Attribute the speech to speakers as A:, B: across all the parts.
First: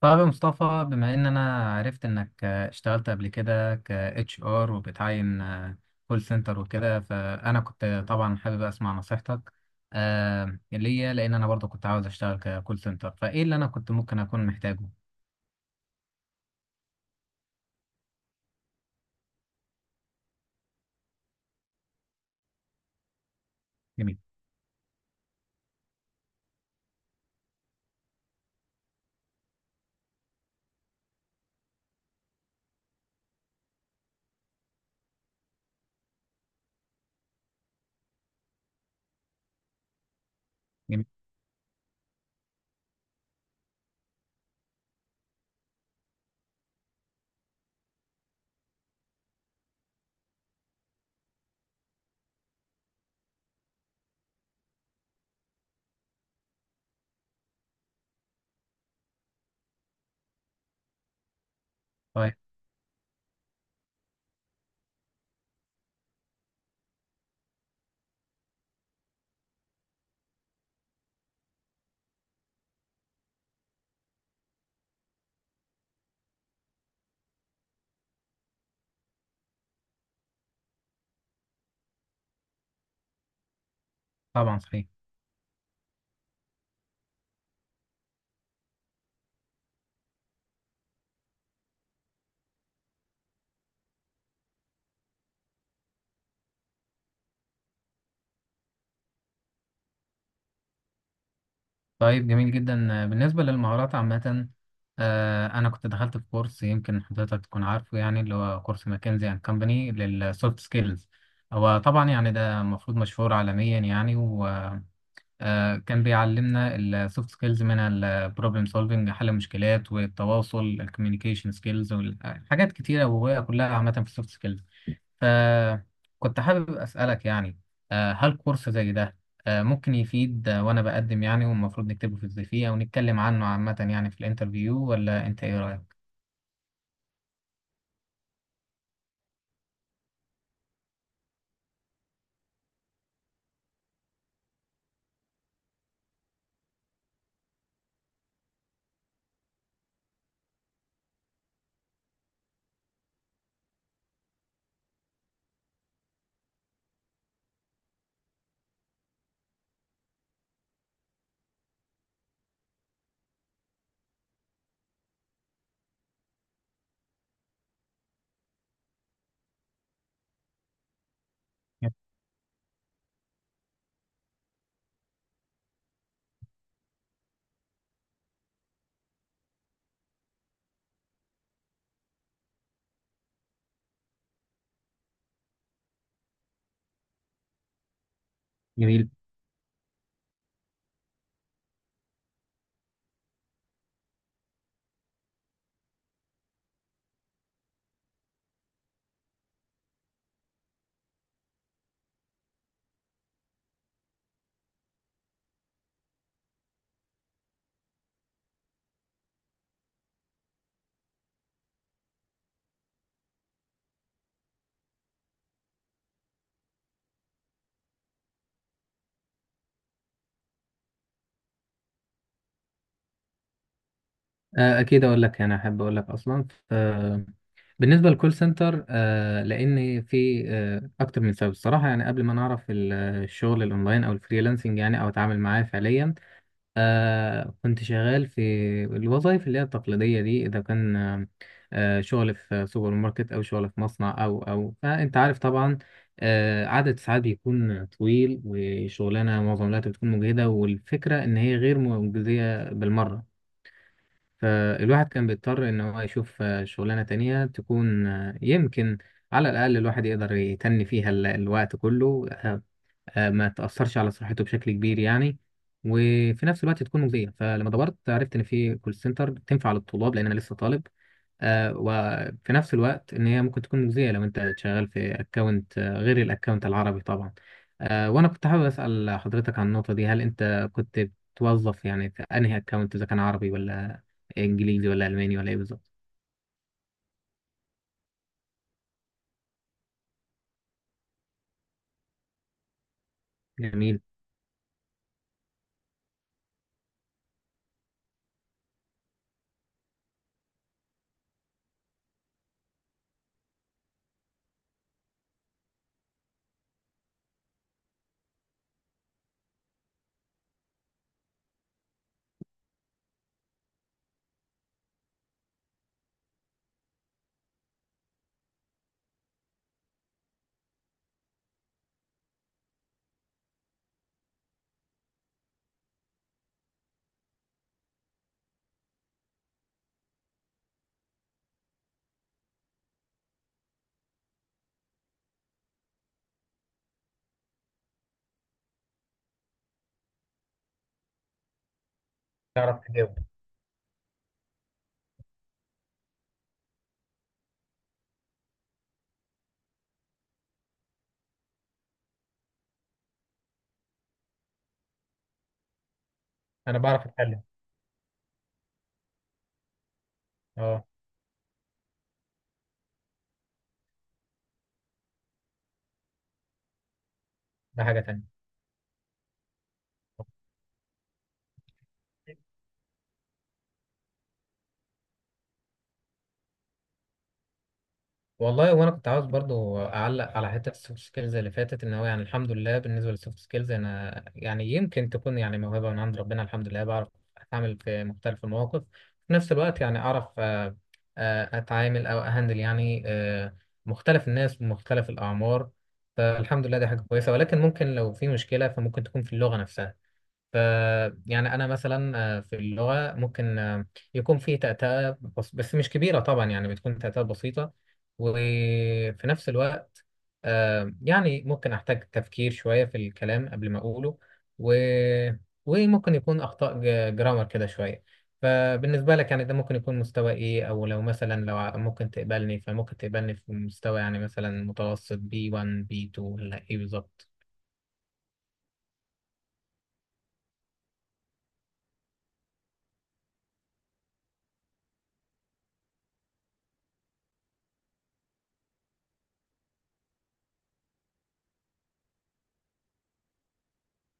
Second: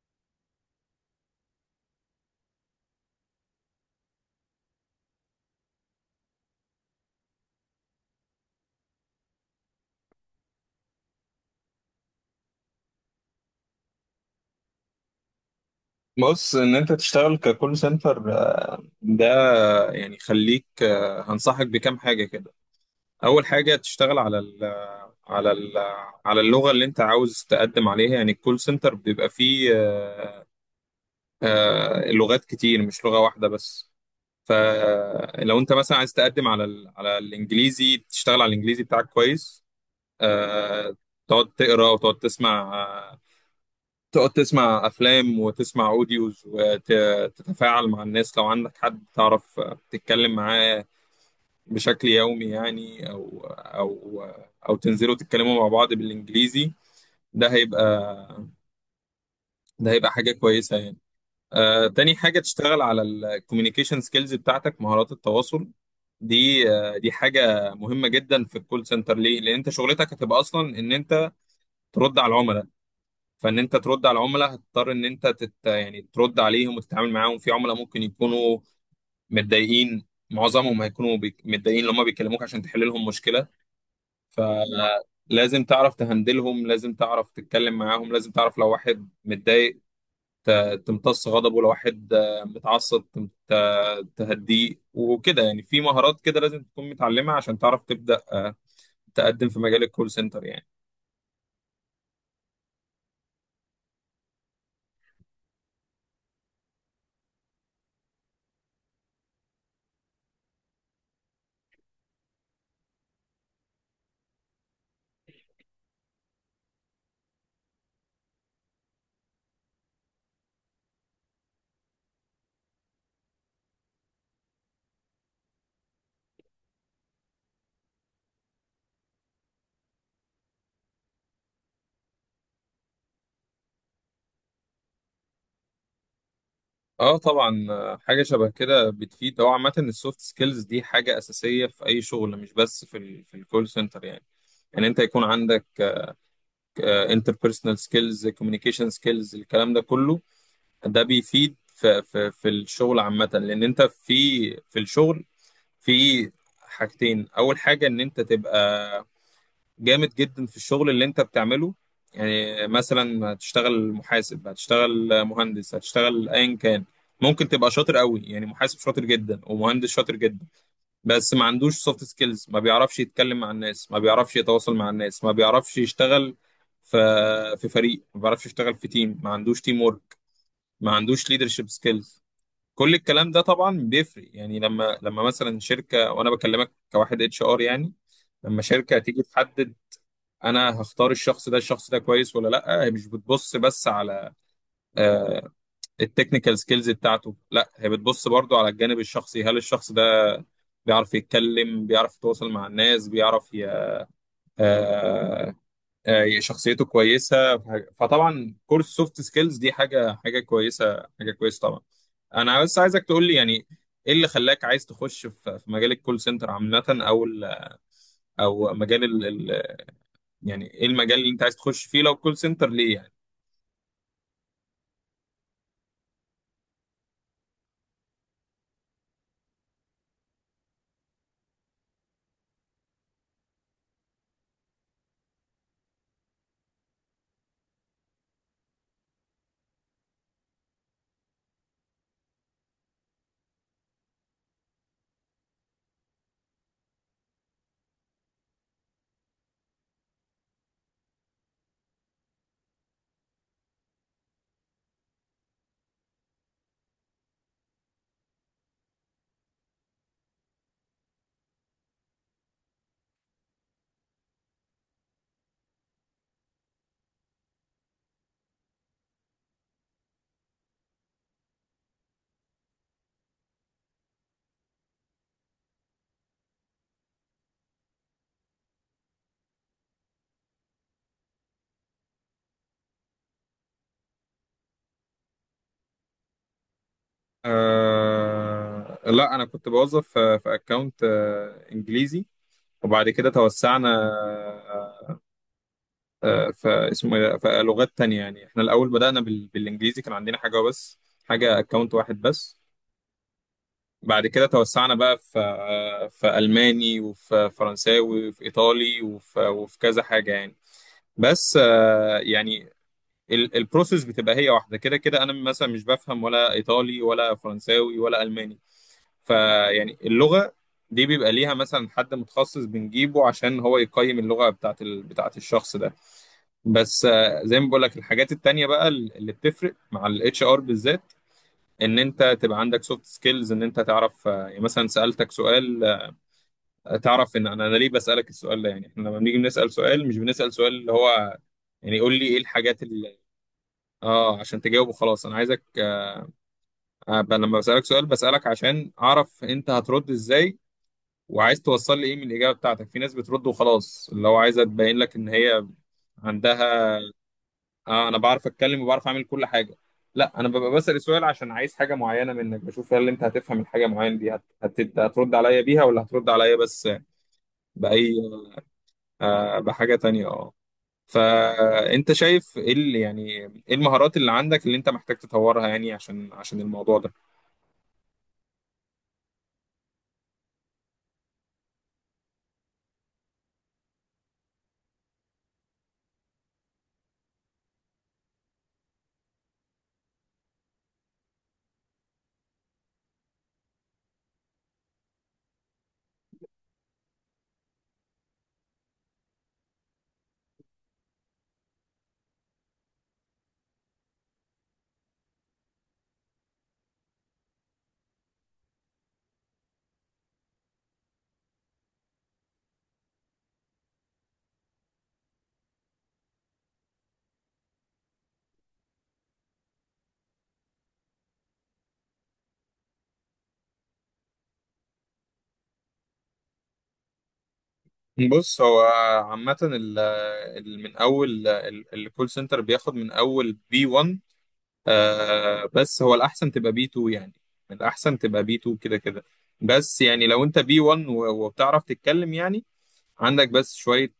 A: طيب يا مصطفى، بما ان انا عرفت انك اشتغلت قبل كده ك اتش ار وبتعين كول سنتر وكده، فانا كنت طبعا حابب اسمع نصيحتك ليا، لان انا برضو كنت عاوز اشتغل ككول سنتر، فايه اللي انا كنت ممكن اكون محتاجه.
B: بص، ان انت تشتغل ككول سنتر ده. يعني خليك، هنصحك بكام حاجه كده. اول حاجه
A: جميل.
B: تشتغل على ال على اللغه اللي انت عاوز تقدم عليها. يعني الكول سنتر بيبقى فيه لغات كتير، مش لغه واحده بس. فلو انت مثلا عايز تقدم على الانجليزي، تشتغل على الانجليزي بتاعك كويس. آه،
A: جميل.
B: تقعد تقرا، وتقعد تسمع، تقعد تسمع افلام، وتسمع اوديوز، وتتفاعل مع الناس. لو عندك حد تعرف، تتكلم معاه بشكل يومي يعني، او تنزلوا تتكلموا مع بعض بالانجليزي. ده هيبقى ده هيبقى حاجة كويسة يعني. تاني
A: طيب.
B: حاجة، تشتغل على الكوميونيكيشن سكيلز بتاعتك، مهارات التواصل. دي حاجة مهمة جدا في الكول سنتر. ليه؟ لأن أنت شغلتك هتبقى أصلا إن أنت ترد على العملاء. فان انت ترد على العملاء، هتضطر ان انت يعني ترد عليهم وتتعامل معاهم. في عملاء ممكن يكونوا متضايقين، معظمهم هيكونوا متضايقين لما بيكلموك عشان تحل لهم مشكله.
A: طبعا صحيح.
B: فلازم تعرف تهندلهم، لازم تعرف تتكلم معاهم، لازم تعرف لو واحد متضايق تمتص غضبه، لو واحد متعصب تهديه، وكده يعني. في مهارات كده لازم تكون متعلمها عشان تعرف تبدأ تقدم في مجال الكول سنتر يعني.
A: طيب جميل جدا. بالنسبة للمهارات عامة، أنا كنت دخلت في كورس يمكن حضرتك تكون عارفه، يعني اللي هو كورس ماكنزي أند كمباني للسوفت سكيلز. هو طبعا يعني ده المفروض مشهور عالميا يعني، وكان بيعلمنا السوفت سكيلز من البروبلم سولفنج، حل المشكلات، والتواصل الكوميونيكيشن سكيلز، وحاجات كتيرة وهي كلها عامة في السوفت سكيلز. فكنت حابب أسألك، يعني هل كورس زي ده ممكن يفيد، وأنا بقدم يعني، والمفروض نكتبه في الزي أو نتكلم عنه عامة يعني في الانترفيو، ولا أنت إيه رأيك؟
B: اه طبعا، حاجه شبه كده بتفيد. هو عامه السوفت سكيلز دي حاجه اساسيه في اي شغل، مش بس في الكول سنتر يعني. ان انت يكون عندك انتربيرسونال سكيلز، كوميونيكيشن سكيلز، الكلام ده كله ده بيفيد في الشغل عامه. لان انت في في الشغل، في حاجتين. اول حاجه ان انت تبقى جامد جدا في الشغل اللي انت بتعمله. يعني مثلا هتشتغل محاسب، هتشتغل مهندس، هتشتغل ايا كان، ممكن تبقى شاطر قوي، يعني محاسب شاطر جدا ومهندس شاطر جدا، بس ما عندوش سوفت سكيلز، ما بيعرفش يتكلم مع الناس، ما بيعرفش يتواصل مع الناس، ما بيعرفش يشتغل في في فريق، ما بيعرفش يشتغل في تيم، ما عندوش تيم ورك، ما عندوش ليدرشيب سكيلز. كل الكلام ده طبعا بيفرق. يعني لما مثلا شركة، وانا بكلمك كواحد اتش ار يعني، لما شركة
A: جميل.
B: تيجي تحدد انا هختار الشخص ده، الشخص ده كويس ولا لا، هي مش بتبص بس على آه، التكنيكال سكيلز بتاعته، لا هي بتبص برضو على الجانب الشخصي. هل الشخص ده بيعرف يتكلم، بيعرف يتواصل مع الناس، بيعرف ي... آه، آه، شخصيته كويسة، فطبعا كورس سوفت سكيلز دي حاجة كويسة، حاجة كويسة طبعا. انا بس عايزك تقول لي، يعني ايه اللي خلاك عايز تخش في مجال الكول سنتر عامة، او مجال ال- يعني، ايه المجال اللي انت عايز تخش فيه؟ لو كول سنتر، ليه يعني؟
A: اكيد اقول لك، يعني احب اقول لك اصلا. بالنسبه للكول سنتر، لان في اكتر من سبب الصراحه، يعني قبل ما نعرف الشغل الاونلاين او الفريلانسنج يعني، او اتعامل معاه فعليا، كنت شغال في الوظائف اللي هي التقليدية دي. إذا كان شغل في سوبر ماركت أو شغل في مصنع، أو فأنت عارف طبعا، عدد ساعات بيكون طويل، وشغلانة معظم الوقت بتكون مجهدة، والفكرة إن هي غير مجزية بالمرة. فالواحد كان بيضطر إن هو يشوف شغلانة تانية تكون، يمكن على الأقل الواحد يقدر يتني فيها الوقت كله، ما تأثرش على صحته بشكل كبير يعني، وفي نفس الوقت تكون مجزية. فلما دورت عرفت إن في كول سنتر تنفع للطلاب، لأن أنا لسه طالب، وفي نفس الوقت إن هي ممكن تكون مجزية لو أنت شغال في أكونت غير الأكونت العربي طبعا. وأنا كنت حابب أسأل حضرتك عن النقطة دي. هل أنت كنت بتوظف يعني في أنهي أكونت، إذا كان عربي ولا إنجليزي ولا ألماني ولا إيه بالظبط؟
B: لا، انا كنت بوظف في اكونت انجليزي، وبعد كده توسعنا.
A: جميل.
B: آه في، اسمه إيه ده؟ في لغات تانية يعني. احنا الاول بدأنا بالانجليزي، كان عندنا حاجة اكونت واحد بس. بعد كده توسعنا بقى في الماني، وفي فرنساوي، وفي ايطالي، وفي كذا حاجة يعني. بس يعني البروسيس بتبقى هي واحدة كده كده. انا مثلا مش بفهم ولا ايطالي ولا فرنساوي ولا الماني، فيعني اللغة دي بيبقى ليها مثلا حد متخصص بنجيبه عشان هو يقيم اللغة بتاعت الشخص ده. بس زي ما بقول لك، الحاجات التانية بقى اللي بتفرق مع الاتش ار بالذات، ان انت تبقى عندك سوفت سكيلز، ان انت تعرف، يعني مثلا سألتك سؤال، تعرف ان انا ليه بسألك السؤال ده. يعني احنا لما بنيجي بنسأل سؤال، مش بنسأل سؤال اللي هو يعني قول لي ايه
A: تعرف
B: الحاجات اللي،
A: تجاوب.
B: اه، عشان تجاوبه خلاص. انا عايزك، أبقى لما بسألك سؤال، بسألك عشان اعرف انت هترد ازاي، وعايز توصل لي ايه من الاجابه بتاعتك. في ناس بترد وخلاص، اللي هو عايزه تبين لك ان هي
A: انا
B: عندها،
A: بعرف اتكلم.
B: آه انا بعرف اتكلم وبعرف اعمل كل حاجه. لا، انا ببقى
A: اه.
B: بسال سؤال عشان عايز حاجه معينه منك، بشوف هل انت هتفهم الحاجه معينه دي، هترد عليا بيها، ولا هترد عليا بس
A: ده حاجه
B: باي.
A: تانية.
B: آه، بحاجه تانية، اه. فانت شايف ايه اللي يعني، ايه المهارات اللي عندك اللي انت محتاج تطورها يعني، عشان الموضوع ده؟
A: والله وانا كنت عاوز برضو اعلق على حته السوفت سكيلز اللي فاتت، ان هو يعني الحمد لله بالنسبه للسوفت سكيلز انا يعني، يمكن تكون يعني موهبه من عند ربنا، الحمد لله بعرف اتعامل في مختلف المواقف. في نفس الوقت يعني اعرف، اتعامل او اهندل يعني مختلف الناس ومختلف الاعمار. فالحمد لله دي حاجه كويسه، ولكن ممكن لو في مشكله فممكن تكون في اللغه نفسها. ف يعني انا مثلا في اللغه ممكن يكون في تأتأة، بس مش كبيره طبعا، يعني بتكون تأتأة بسيطه. وفي نفس الوقت يعني ممكن احتاج تفكير شويه في الكلام قبل ما اقوله، و... وممكن يكون اخطاء جرامر كده شويه. فبالنسبه لك يعني، ده ممكن يكون مستوى ايه؟ او لو مثلا لو ممكن تقبلني، فممكن تقبلني في مستوى يعني مثلا متوسط B1 B2، ولا ايه بالظبط؟
B: بص، هو عامه من اول الكول سنتر بياخد من اول B1، بس هو الأحسن تبقى B2 يعني، الأحسن تبقى B2 كده كده. بس يعني لو أنت B1 وبتعرف تتكلم يعني، عندك بس شوية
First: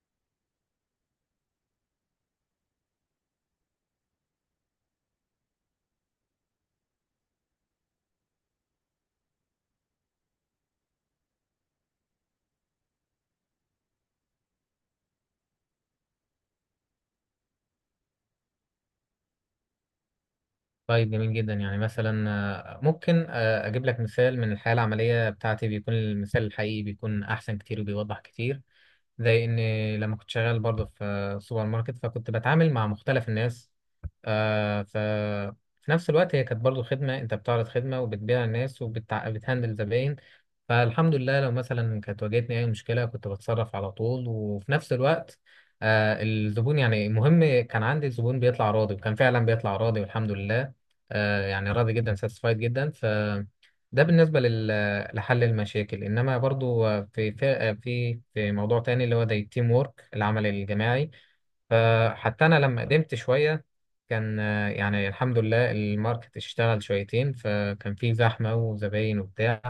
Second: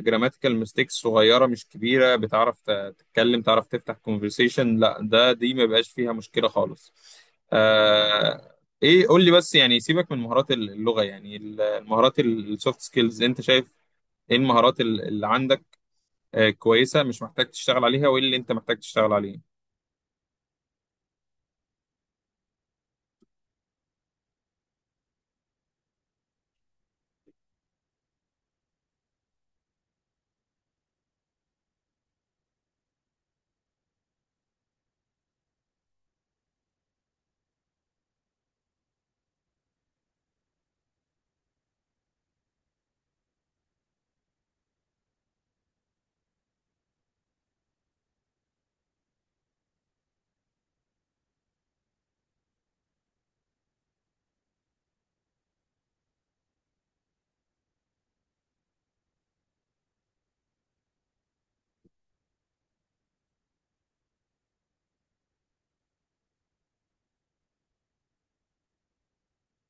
B: جراماتيكال ميستيكس صغيرة، مش كبيرة، بتعرف تتكلم، تعرف تفتح كونفرسيشن، لا دي ما بقاش فيها مشكلة خالص. آه إيه، قول لي بس، يعني سيبك من مهارات اللغة، يعني المهارات السوفت سكيلز، أنت شايف إيه المهارات اللي عندك كويسة مش محتاج تشتغل عليها، وإيه اللي أنت محتاج تشتغل عليه؟
A: طيب جميل جدا. يعني مثلا ممكن اجيب لك مثال من الحياه العمليه بتاعتي. بيكون المثال الحقيقي بيكون احسن كتير وبيوضح كتير. زي ان لما كنت شغال برضه في سوبر ماركت، فكنت بتعامل مع مختلف الناس، آه، ف في نفس الوقت هي كانت برضه خدمه، انت بتعرض خدمه وبتبيع الناس وبتهندل زباين. فالحمد لله لو مثلا كانت واجهتني اي مشكله كنت بتصرف على طول. وفي نفس الوقت الزبون، يعني المهم كان عندي الزبون بيطلع راضي، وكان فعلا بيطلع راضي والحمد لله، يعني راضي جدا، ساتسفايد جدا. ف ده بالنسبة لحل المشاكل. إنما برضو في موضوع تاني اللي هو زي التيم وورك، العمل الجماعي. فحتى أنا لما قدمت شوية، كان يعني الحمد لله الماركت اشتغل شويتين، فكان في زحمة وزباين وبتاع،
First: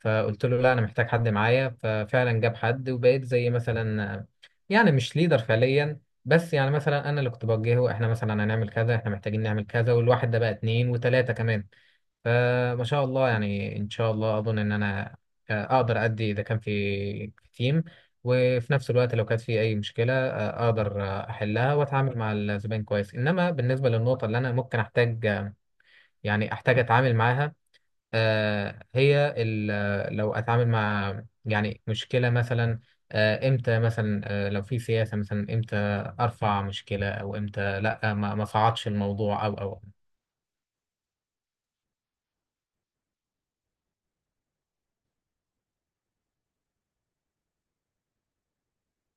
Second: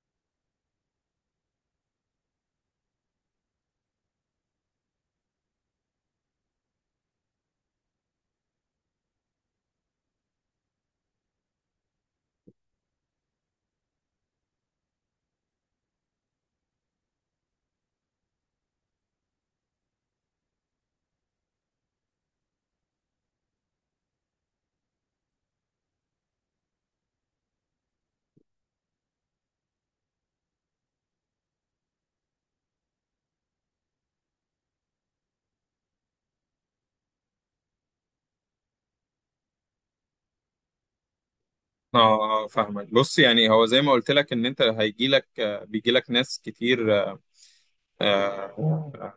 A: فقلت له لا انا محتاج حد معايا، ففعلا جاب حد، وبقيت زي مثلا يعني مش ليدر فعليا، بس يعني مثلا انا اللي كنت بوجهه، احنا مثلا هنعمل كذا، احنا محتاجين نعمل كذا، والواحد ده بقى اتنين وتلاتة كمان. فما شاء الله، يعني ان شاء الله اظن ان انا اقدر ادي اذا كان في تيم. وفي نفس الوقت لو كانت في اي مشكلة اقدر احلها واتعامل مع الزبائن كويس. انما بالنسبة للنقطة اللي انا ممكن احتاج يعني احتاج اتعامل معاها، هي لو اتعامل مع يعني مشكله مثلا، امتى مثلا، لو في سياسه مثلا، امتى ارفع مشكله او امتى لا، ما صعدش الموضوع، او.
B: اه اه، فاهمك. بص، يعني هو زي ما قلت لك، ان انت هيجي لك آه، بيجي لك ناس كتير، آه، آه،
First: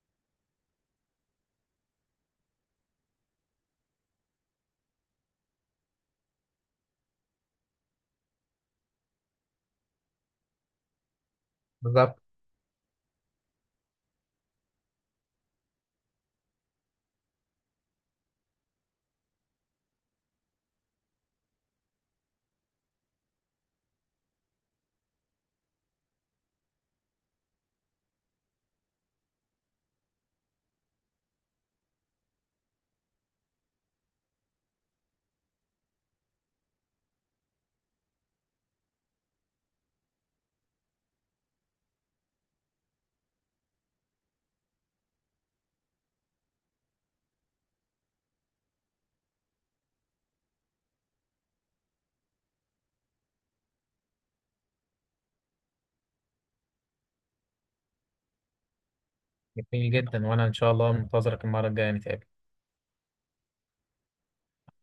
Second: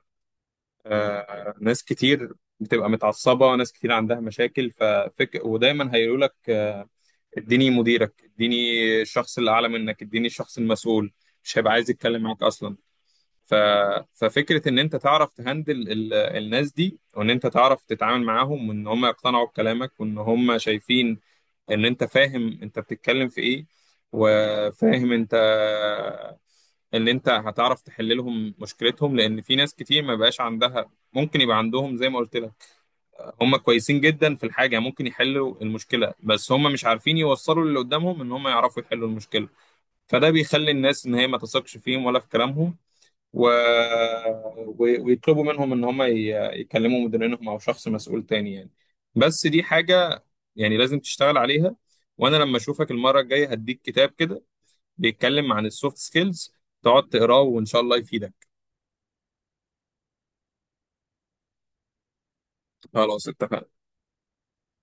B: ناس كتير بتبقى متعصبة، ناس كتير عندها مشاكل. ودايما هيقولوا لك، اديني مديرك، اديني الشخص اللي اعلى منك، اديني الشخص المسؤول، مش هيبقى عايز
A: بالظبط.
B: يتكلم معاك اصلا. ف... ففكرة ان انت تعرف تهندل الناس دي، وان انت تعرف تتعامل معاهم، وان هم يقتنعوا بكلامك، وان هم شايفين ان انت فاهم انت بتتكلم في ايه، وفاهم انت ان انت هتعرف تحل لهم مشكلتهم. لان في ناس كتير ما بقاش عندها، ممكن يبقى عندهم زي ما قلت لك، هم كويسين جدا في الحاجه، ممكن يحلوا المشكله، بس هم مش عارفين يوصلوا للي قدامهم ان هم يعرفوا يحلوا المشكله، فده بيخلي الناس ان هي ما تثقش فيهم ولا في كلامهم، و... ويطلبوا منهم ان هم يكلموا مديرينهم او شخص مسؤول تاني يعني. بس دي حاجة يعني لازم تشتغل عليها. وانا لما اشوفك المرة الجاية، هديك كتاب كده بيتكلم عن السوفت سكيلز، تقعد تقراه، وان شاء الله يفيدك.
A: جميل جدا، وانا ان شاء الله منتظرك المره الجايه نتقابل.
B: خلاص، اتفقنا.